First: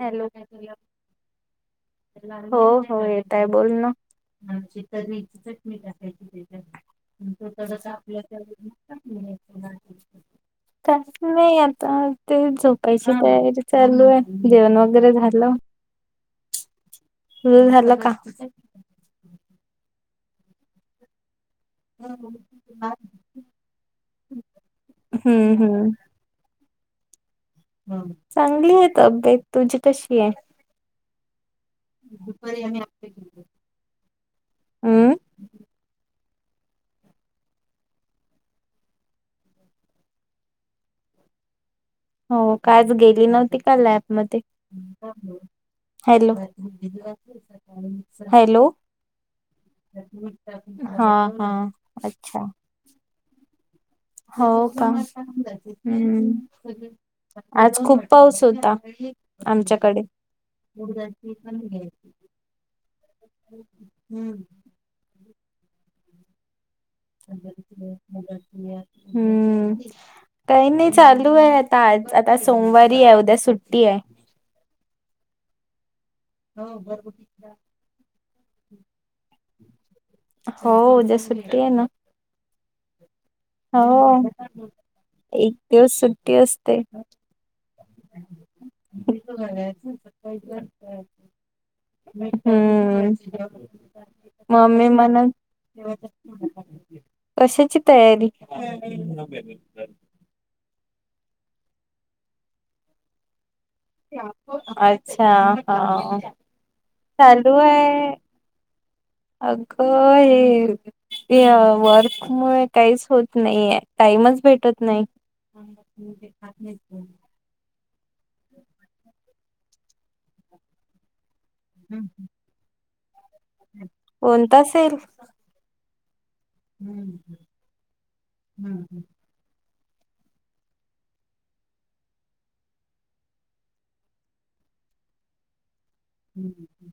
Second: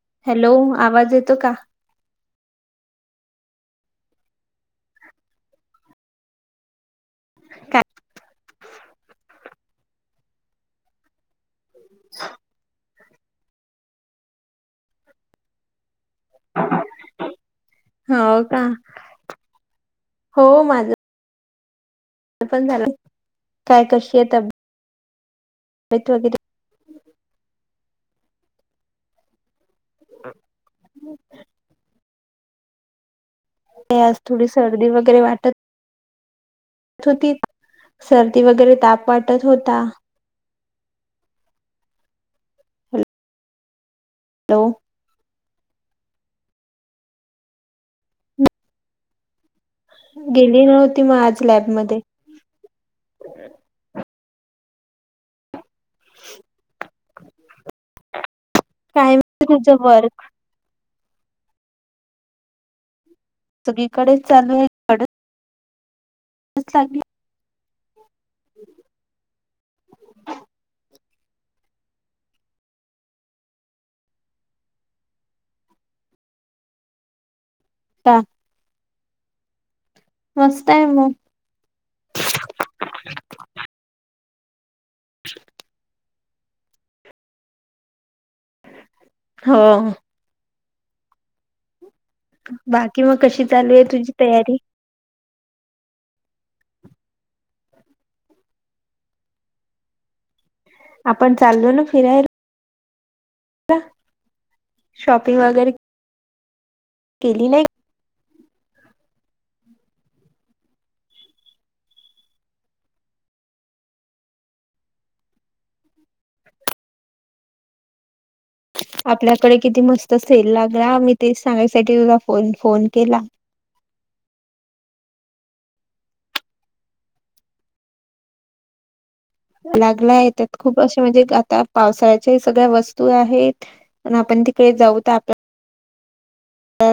Hello आवाज येतो का हो होय. काय बोल ना. काय [unintelligible] नाही आता ते झोपायची तयारी चालू आहे जेवण वगैरे झालं. जेऊन झालं का? हो माझं. पण झालं, काय कशी आहे त हम्म हम्म. चांगली आहे तब्बेत. तुझी कशी आहे? दुपारी आम्ही आप्पे ते आज थोडी सर्दी वगैरे वाटत. होती, सर्दी वगैरे ताप वाटत होता. हो, कायच हॅलो गेली नव्हती का लॅबमध्ये? Hello, hello. गेली नव्हती हा मग आज हा, लॅबमध्ये अच्छा. हो का? [unintelligible] हम्म, आज खूप पाऊस होता, काय माहिती तुझं आमच्याकडे. वर्क उडदाची पण घ्यायची. सगळीकडेच चालू आहे [unintelligible] लागली हम्म, काय नाही चालू आहे आता, आज आता सोमवारी आहे उद्या सुट्टी आहे. हो घर बुटी का मस्त हो आहे मग उद्या सुट्टी आहे ना. [unintelligible] हो, एक दिवस सुट्टी असते. [unintelligible] हो हम्म, बाकी मग कशी चालू आहे तुझी तयारी मम्मी मना. तेव कशाची तयारी? आपण चाललो ना फिरायला. अच्छा, शॉपिंग वगैरे हा. केली चालू नाही आहे, अगं ह. ते वर्क मुळे काहीच होत नाही ये,,, टाईमच भेटत नाही. [unintelligible] खात नाहीत ते. आपल्याकडे किती मस्त सेल लागला, मी तेच सांगायसाठी तुला फ फोन केला. कोणता सेल? हम्म, हम्, हम्म, हम्म लागला आहे, त्यात खूप अशे म्हणजे आता पावसाळ्याच्या सगळ्या वस्तू आहेत, आपण त प जाऊत आप हम्म, हम्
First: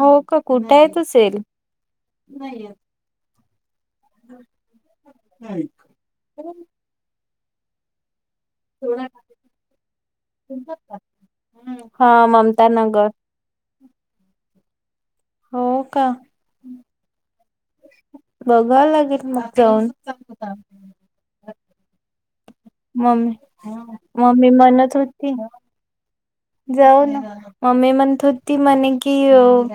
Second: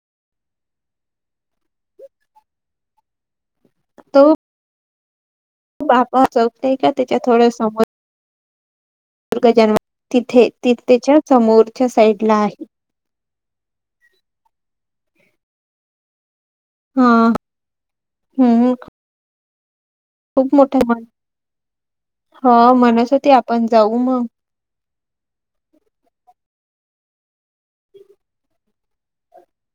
हो का? कुठय तो सेल? तो बापा चौक नाय का त्याच्या थोड्या समोर दुर्ग [unintelligible] तिथे, तेच्या समोरच्या हा साइडला आहे. ममता नगर हो का? हा. हम्म बघाय लागेल मग जाऊन. खूप मोठाय म्हण मम्मी, मग मम्मी म्हणत होती जाऊ ना, मम्मी म्हणत होती म्हणे की,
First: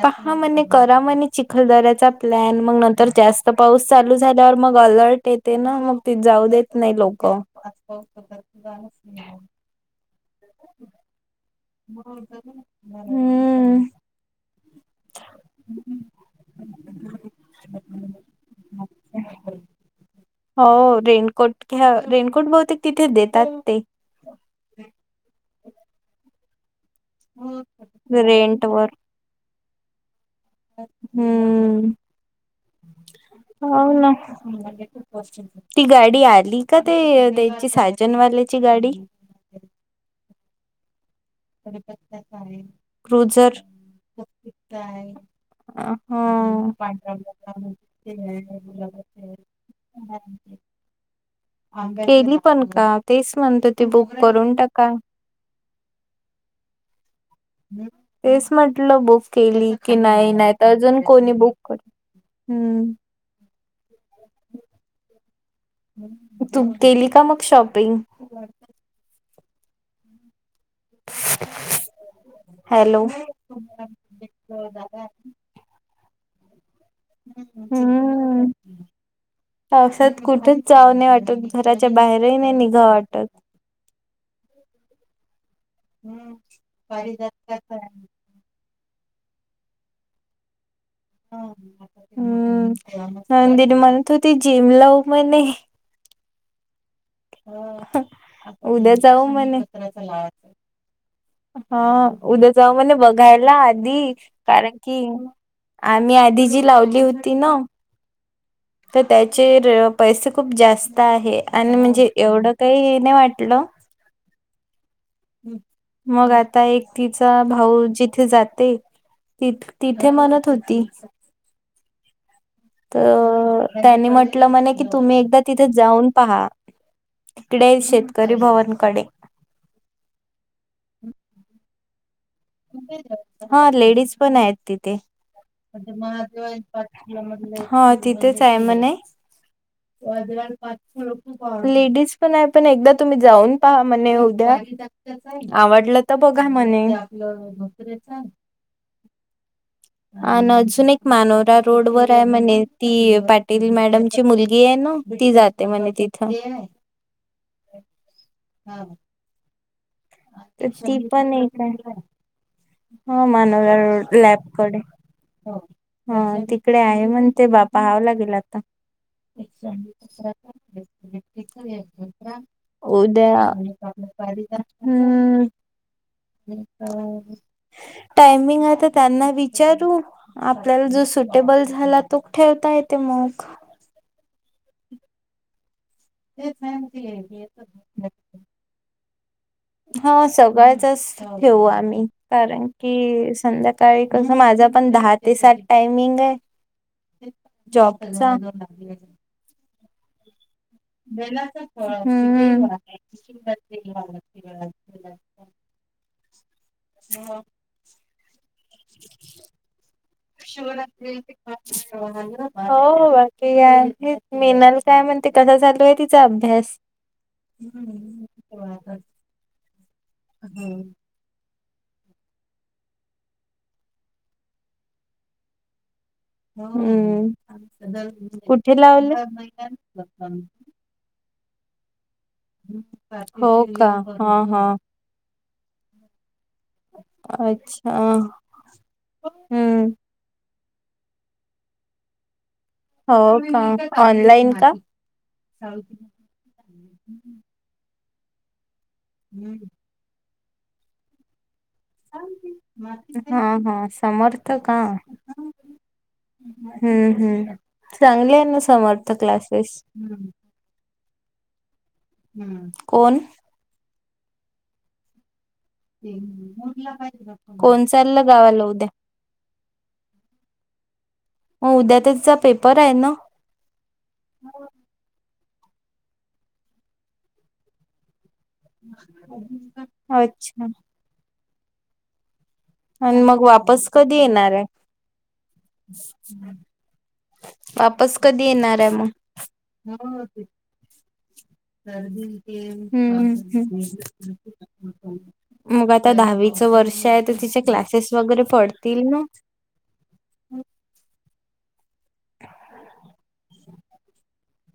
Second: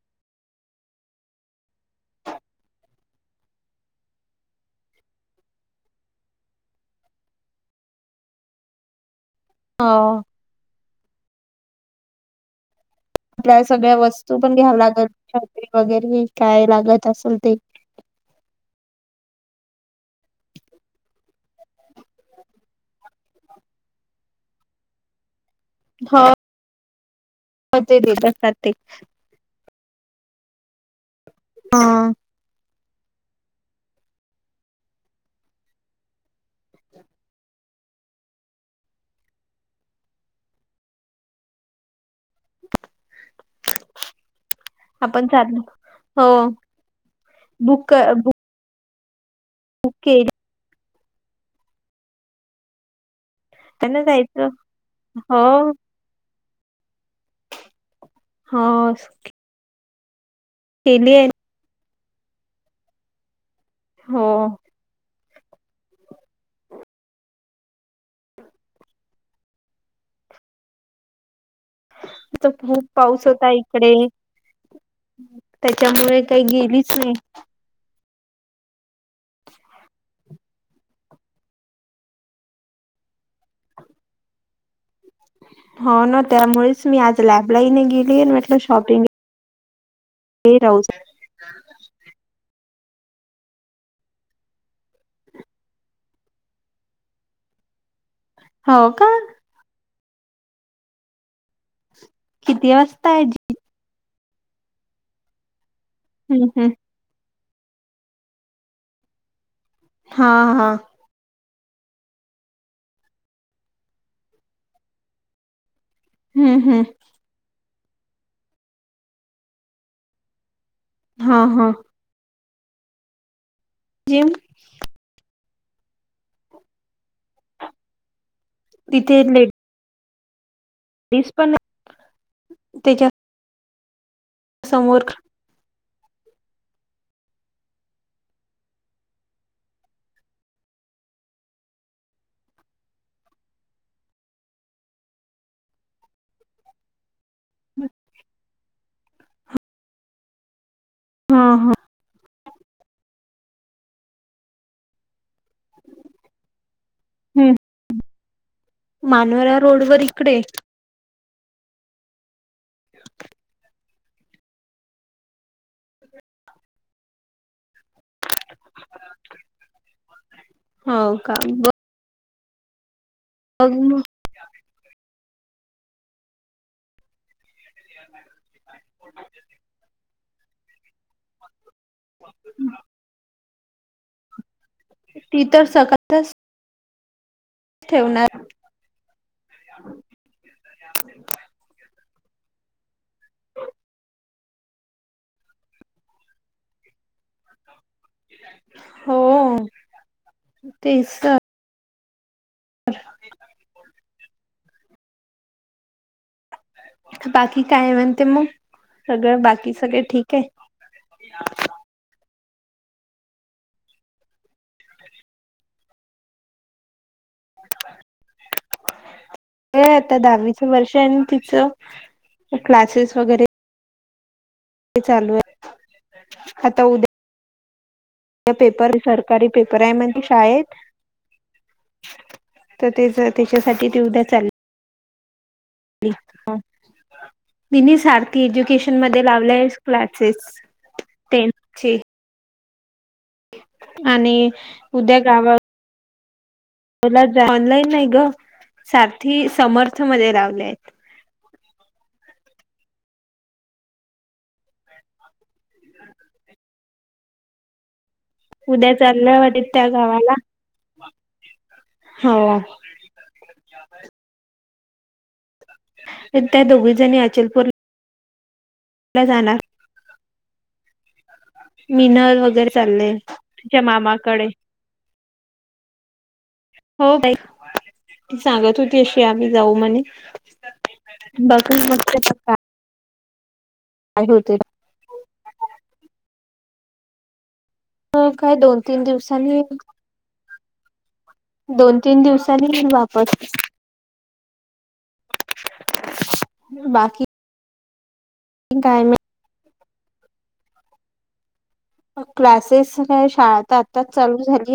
पहा म्हणे करा म्हणे चिखल दऱ्या चा प्लॅन, मग नंतर जास्त पाऊस चालू झाल्यावर, मग अलर्ट येते ना मग ती जाऊ देत नाही. लोकं ह [unintelligible] आपल्याला हम्म सगळ्या वस्तू पण घ्यावं लागल, छत्री वगैरे काय लागत असल ते, [inaudible] [unintelligible] हो, रेनकोट घ्या, रेनकोट बहुतेक तिथे देतात ते. [unintelligible] हो, हो ते देत असतात रेंट ते. वर हा, हम्म. हो ना, ती गाडी आली का ते द्यायची साजन वा ल्याची गाडी [inaudible] क्रूझर आपण [unintelligible] चाललो हो हमम. [unintelligible] [inaudible] बुक बुक केली केली पण का? तेच म्हणतो ती ना बुक जायचं करून टाका. हो तेच हो म्हटलं बुक केली की नाही-नाही तर अजून केली आहे कोणी बुक करू हम्म. हो. तू केेली का मग शॉपिंग. आता खूप हॅलो पाऊस होता इकडे, त्याच्यामुळे काही गेली. हम्म [inaudible] पावसात कुठच जाऊ नाही वाटत, घराच्या बाहेरही नाही निघाव वाटत. [inaudible] हो ना त्यामुळेच मी आज लॅबला ही नाय गेली म्हटलं शॉपिंग [unintelligible] हम्म नंदीनी म्हणत होती, जिम लाव म्हणे. हो उद्या का जाऊ म्हणे. हा उद्या जाऊ किती म्हणे वाजता आहे जिम? बघायला आधी, कारण की आम्ही आधी हम्म जी हम्म लावली होती ना तर त्याचे पैसे हा खूप हा जास्त आहे. आणि म्हणजे एवढं काही नाही वाटलं. मग हम्म आता हम्म एक तिचा भाऊ - - जिथे जाते ति तिथे म्हणत हो हा-हा. तर त्यांनी जिम म्हटलं म्हणे की तुम्ही एकदा तिथे जाऊन पहा. तिकडे शेतकरी भवनकडे - - डीस पण - - हा लेडीज पण आहेत तिथे. समोर [unintelligible] हा तिथेच आहे म्हणे. लेडीज पण आहे पण एकदा तुम्ही जाऊन पहा म्हणे उद्या. आवडलं तर बघा म्हणे. अ अजून एक हा मानोरा हा रोड वर आहे म्हणे. ती पाटील मॅडमची मुलगी आहे ना ती जात ते म्हणे तिथं. मानोरा रोड - - तर ती पण एक काय. हा. मानोरा रोड लॅबकडे. ह तिकडे आहे म्हण ते बापा हवं लागे - - लता [inaudible] हो का उद्या. बघ मग हम्. टायमिंग हाय तर त्यांना विचारू आपल्याला जस - - सुटेबल झाला तो ठेवता येते मग. ती तर सका - - ते सहमती घ्यायची. ठेवणार [inaudible] हा. सगळ्याचच ठेऊू आम्ही. कारण की संध्याकाळी कसं माझा पण दहा ते सात टायमिंग हाय. जॉबचा. हो तेच तर. [inaudible] हं. हं. [unintelligible] बाकी काय म्हणते मग सगळं बाकी सगळे ठीक आहे. [unintelligible] [unintelligible] हो बाकी काय, मिनल काय म्हणते, कसा चालू आहे तिचा अभ्यास? हम्म [unintelligible] ये आता दहावीचं वर्ष आय ना तिचं, क्लासेस वगैरे [unintelligible] चालू आय हम्म, कुठे पेपर लावले? सरकारी पेपर आहे म्हणजे शाळेत तर ते हो त्याच्यासाठी का, हा हा [unintelligible] अच्छा तिनी हम्म सार्थी एज्युकेशन मध्ये लावलेयस क्लासेस तेची. हो का. ऑनलाईन का. तला ऑनलाईन नाही ग सारथी समर्थ मध्ये राव. [unintelligible] हा, हा. समर्थ का? हम्म, हम्म, चांगली आहे ना उद्या समर्थ चालल्या वाटत क्लासेस. त्या गावाला हो हम्म. कोण? त्या दोघी कोणचाल गावाला? त्या जाणार. मग उद्या त्याचा मिनल वगैरे पेपर आहे चाले ना तिच्या मामाकडे. हो बाई, सांगत होती अशी आम्ही जाऊ म्हणे अच्छा [unintelligible] बघुन मकते प का आणि मग वापस कधी येणाराय? [unintelligible] वापस हो कधी काय दोन येणाराय तीन मग? [unintelligible] हम्. सर्दी तेन [unintelligible] हम्म् हम्म् मग आता दहावीच व वर्षे आय बाकी ते तिचे क्लासेस वगैरे पडतील काय ना, माहित [unintelligible] अ क्लासेस काय शाळा त आताच चालू झाली.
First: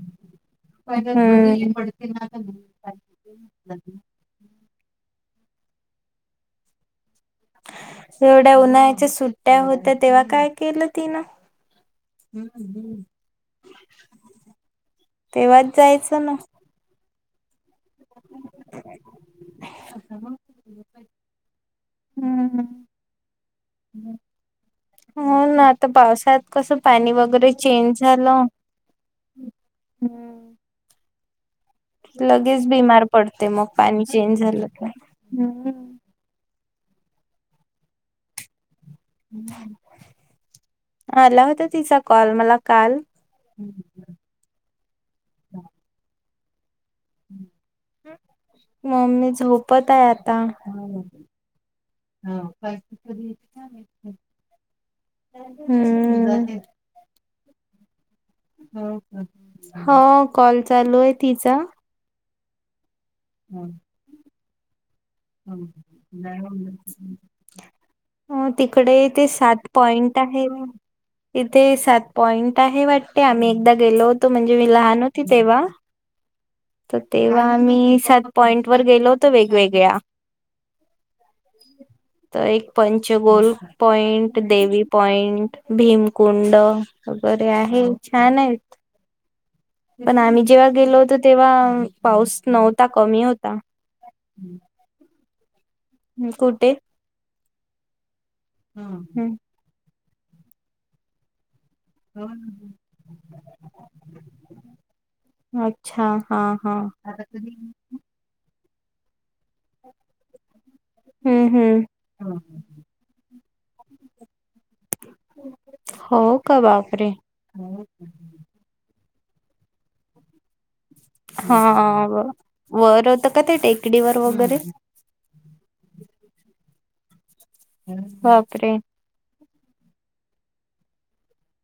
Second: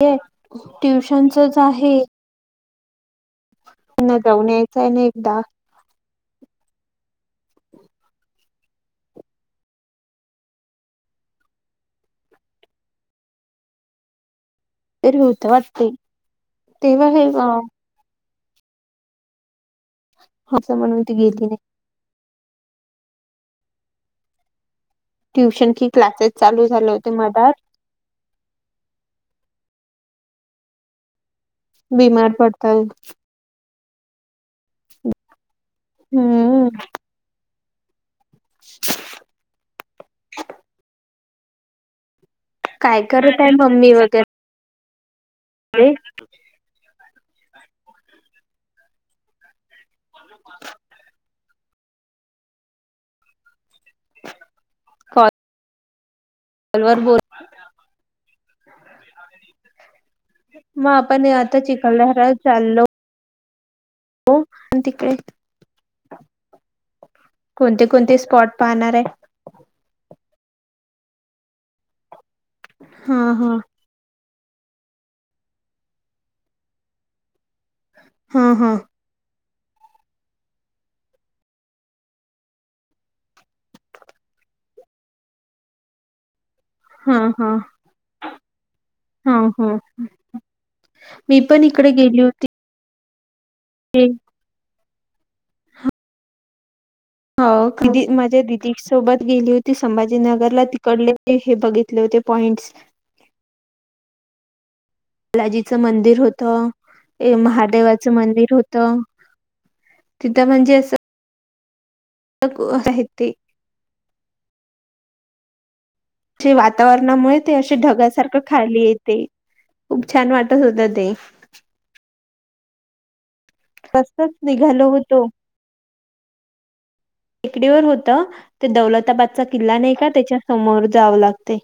[unintelligible] हम्म. ट्युशनचच आहे. पुन्हा जाऊन यायचं आणे एकदा येवढ्या उन्हाळ्याच्या सुट्ट्या होत्या, तेव्हा काय केलं तिनं? हम्म हम्म. तरी होत वाटते, जायचं ना तेव्हा हे अ [unintelligible] असं म्हणून ती गेली [unintelligible] हम्म हम्म [unintelligible] हो ना ट्युशन आता कि क्लासेस पावसात चालू कसं झाले होते पाणी वगैरे मधात चेंज झालं. हम्म. बिमार लगेच पडतात बीमार पडते मग पाणी चेंज झालं की, हम्म हम्म [inaudible] हम्म आला होता तिचा कॉ कॉल मला काल, काय करत आहे हू मम्मी हू वगैरे [unintelligible] [unintelligible] हम्म हू, मम्मी झोपताय आता [unintelligible] ह [unintelligible] कधी येती काय माहिती, हम्म अलवार बोल हो कॉल [unintelligible] म चालू आहे आपण ये तिचा आता चिकलधारा चाल्लो [unintelligible] हो आणि ते कोणते कोणते स्पॉट पाहणार तिकडे आहे ते सात पॉइंट, इथे सात पॉइंट आहे वाटते हा आम्ही हा एकदा गेलोत, तो म्हणजे मी लहान होती तेव्हा. तर तेव्हा आम्ही सात हा पॉइंट हा वर गेलो होतो, वेगवेगळ्या, [unintelligible] तर एक पंचगोलोल पॉइंट, देवी पॉइंट, भीमकुंड, हा बर हा आहे छान आहेत हा हा पण, आम्ही जेव्हा गेलो होतो. मी पण तेव्हा इकडे गेली पाऊस होती नव्हता, कमी होता, [unintelligible] हू कुठे? हो कधी माझ्या दिदी सोबत हम्म गेली होती संभाजीनगरला तिकडले हे बघितले होते पॉइंट् बालाजीचं अच्छा मंदिर हा होतं, हा ये महादेवाचं मंदिर होत. तिथं म्हणजे असं हम्म हम्म [unintelligible] [unintelligible] चे का बापरे वातावरणामुळे ते असे ढगासारखं खाली येते, खूप छान वाटत होत ते हा ब वर होत का ते टेकडी वर तसच वगैरे? निघालो होतो टेकडीवर होत, ते बापरे दौलताबादचा किल्ला नाही का त्याच्या समोर जावं लागतय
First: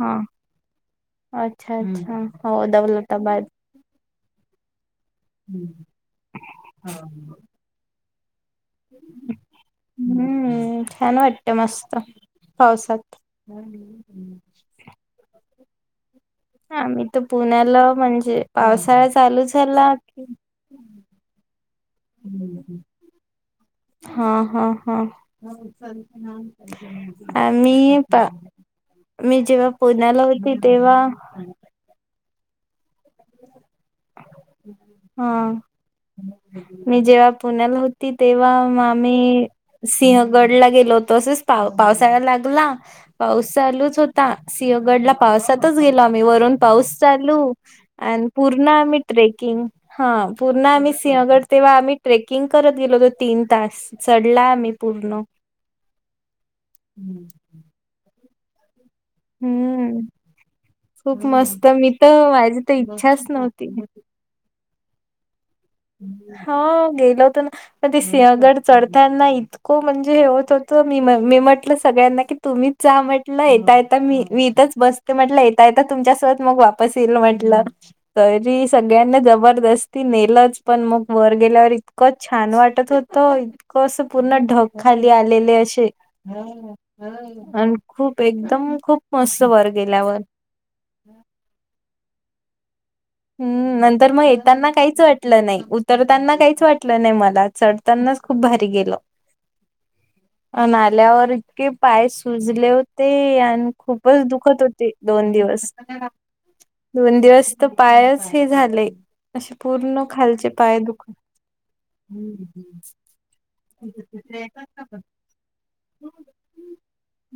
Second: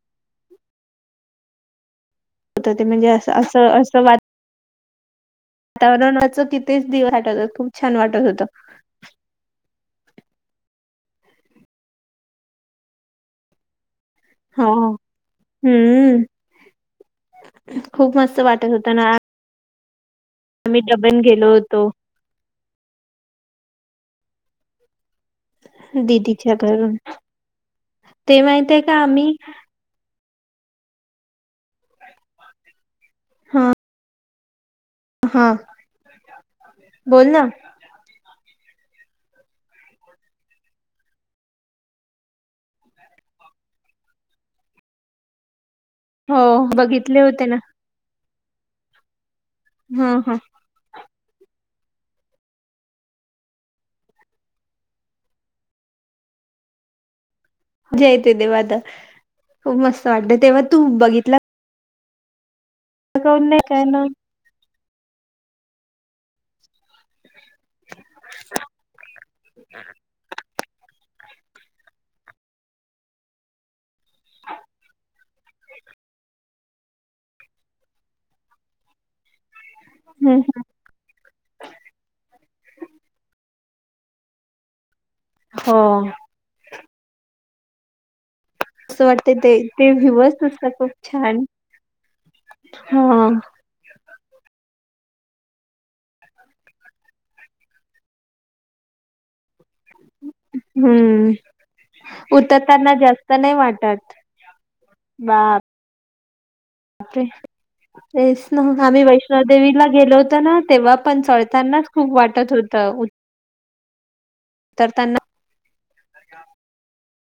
हा अच्छा अच्छा हो होत दौलताबाद, वातावरण वाच किथेच दिव वाटत हो खूप छान वाटत होतं, हम्, हम्म छान वाटत मस्त पावसात, हो हम्म, आम्ही तर पुण्याला खूप मस्त म्हणजे, वाटत होत पावसाळा ना चालूच झाला आम्ही दडबण गेलो होतो. हम्म हम् हा हा हा, दिदीच्या घरून आ मी पा, ते माहितय का आम्ही मी जेव्हा पुण्याला होती तेव्हा. हा हा मी, बोल जेव्हा ना पुण्याला होती तेव्हा, ग आम्ही सिंहगडला गेलो होतो, तच पा पावसाळा लागला पावसा, चा होता सिंगडला पावसात, गेलो आम्ही हो वरून पाऊस बघितले होते चालू, ना आणि पूर्ण आम्ही ट्रेक, हा पूर्ण, सिंहगड तेव्हा आम्ही ट्रेकिंग करत, गेलोतो तीन तास चढला आम्ही पूर्ण, [unintelligible] हम्म, जय त देवाद खूप हम्म मस्त वाटत तेव्हा तू खूप बघितलं, मस्त मी तर माझी तर इच्छाच नव्हती, ना हा गेल होत ना, मण ते सिंहगड चढताना इतकं म्हणजे होत हो, त मी मी म्हटलं सगळ्यांना की तुम्हीच जा म्हटलं येता, यता मी मी इथच बसते म्हटलं येता य, आ तुमच्यासोबत मग वापस येईल म्हटलं, तरी सगळ्यांना जबरदस्ती नेलच, वर गेल्यावर इतकं छान वाटत होतं, इतकं असं पूर्ण ढक, खाली आलेले हो असे खूप, एकदम खूप, असं वाटत मस्त ते वर ते गेल्यावर, व्ह्यूवच नुसता खूप छान हा तर मग येताना काहीच वाटलं नाही, उतरताना काहीच वाटलं नाही मला चढतानाच खूप भारी गेलं, [unintelligible] नाल्यावर हम्म इतके पाय सुजले उतरताना जास्त होते, नाही आणि वाटत खूपच दुखत होते दोन बापरे दिस, दि दोन दिवस... पायच हे एस ना झाले. आम्ही असे वैष्णोदेवीला पूर्ण गेलो होतो खालचे ना पाय तेव्हा दुख पण चळतानाच खूप वाटत होतं... हूल.... अ तेच ख ब...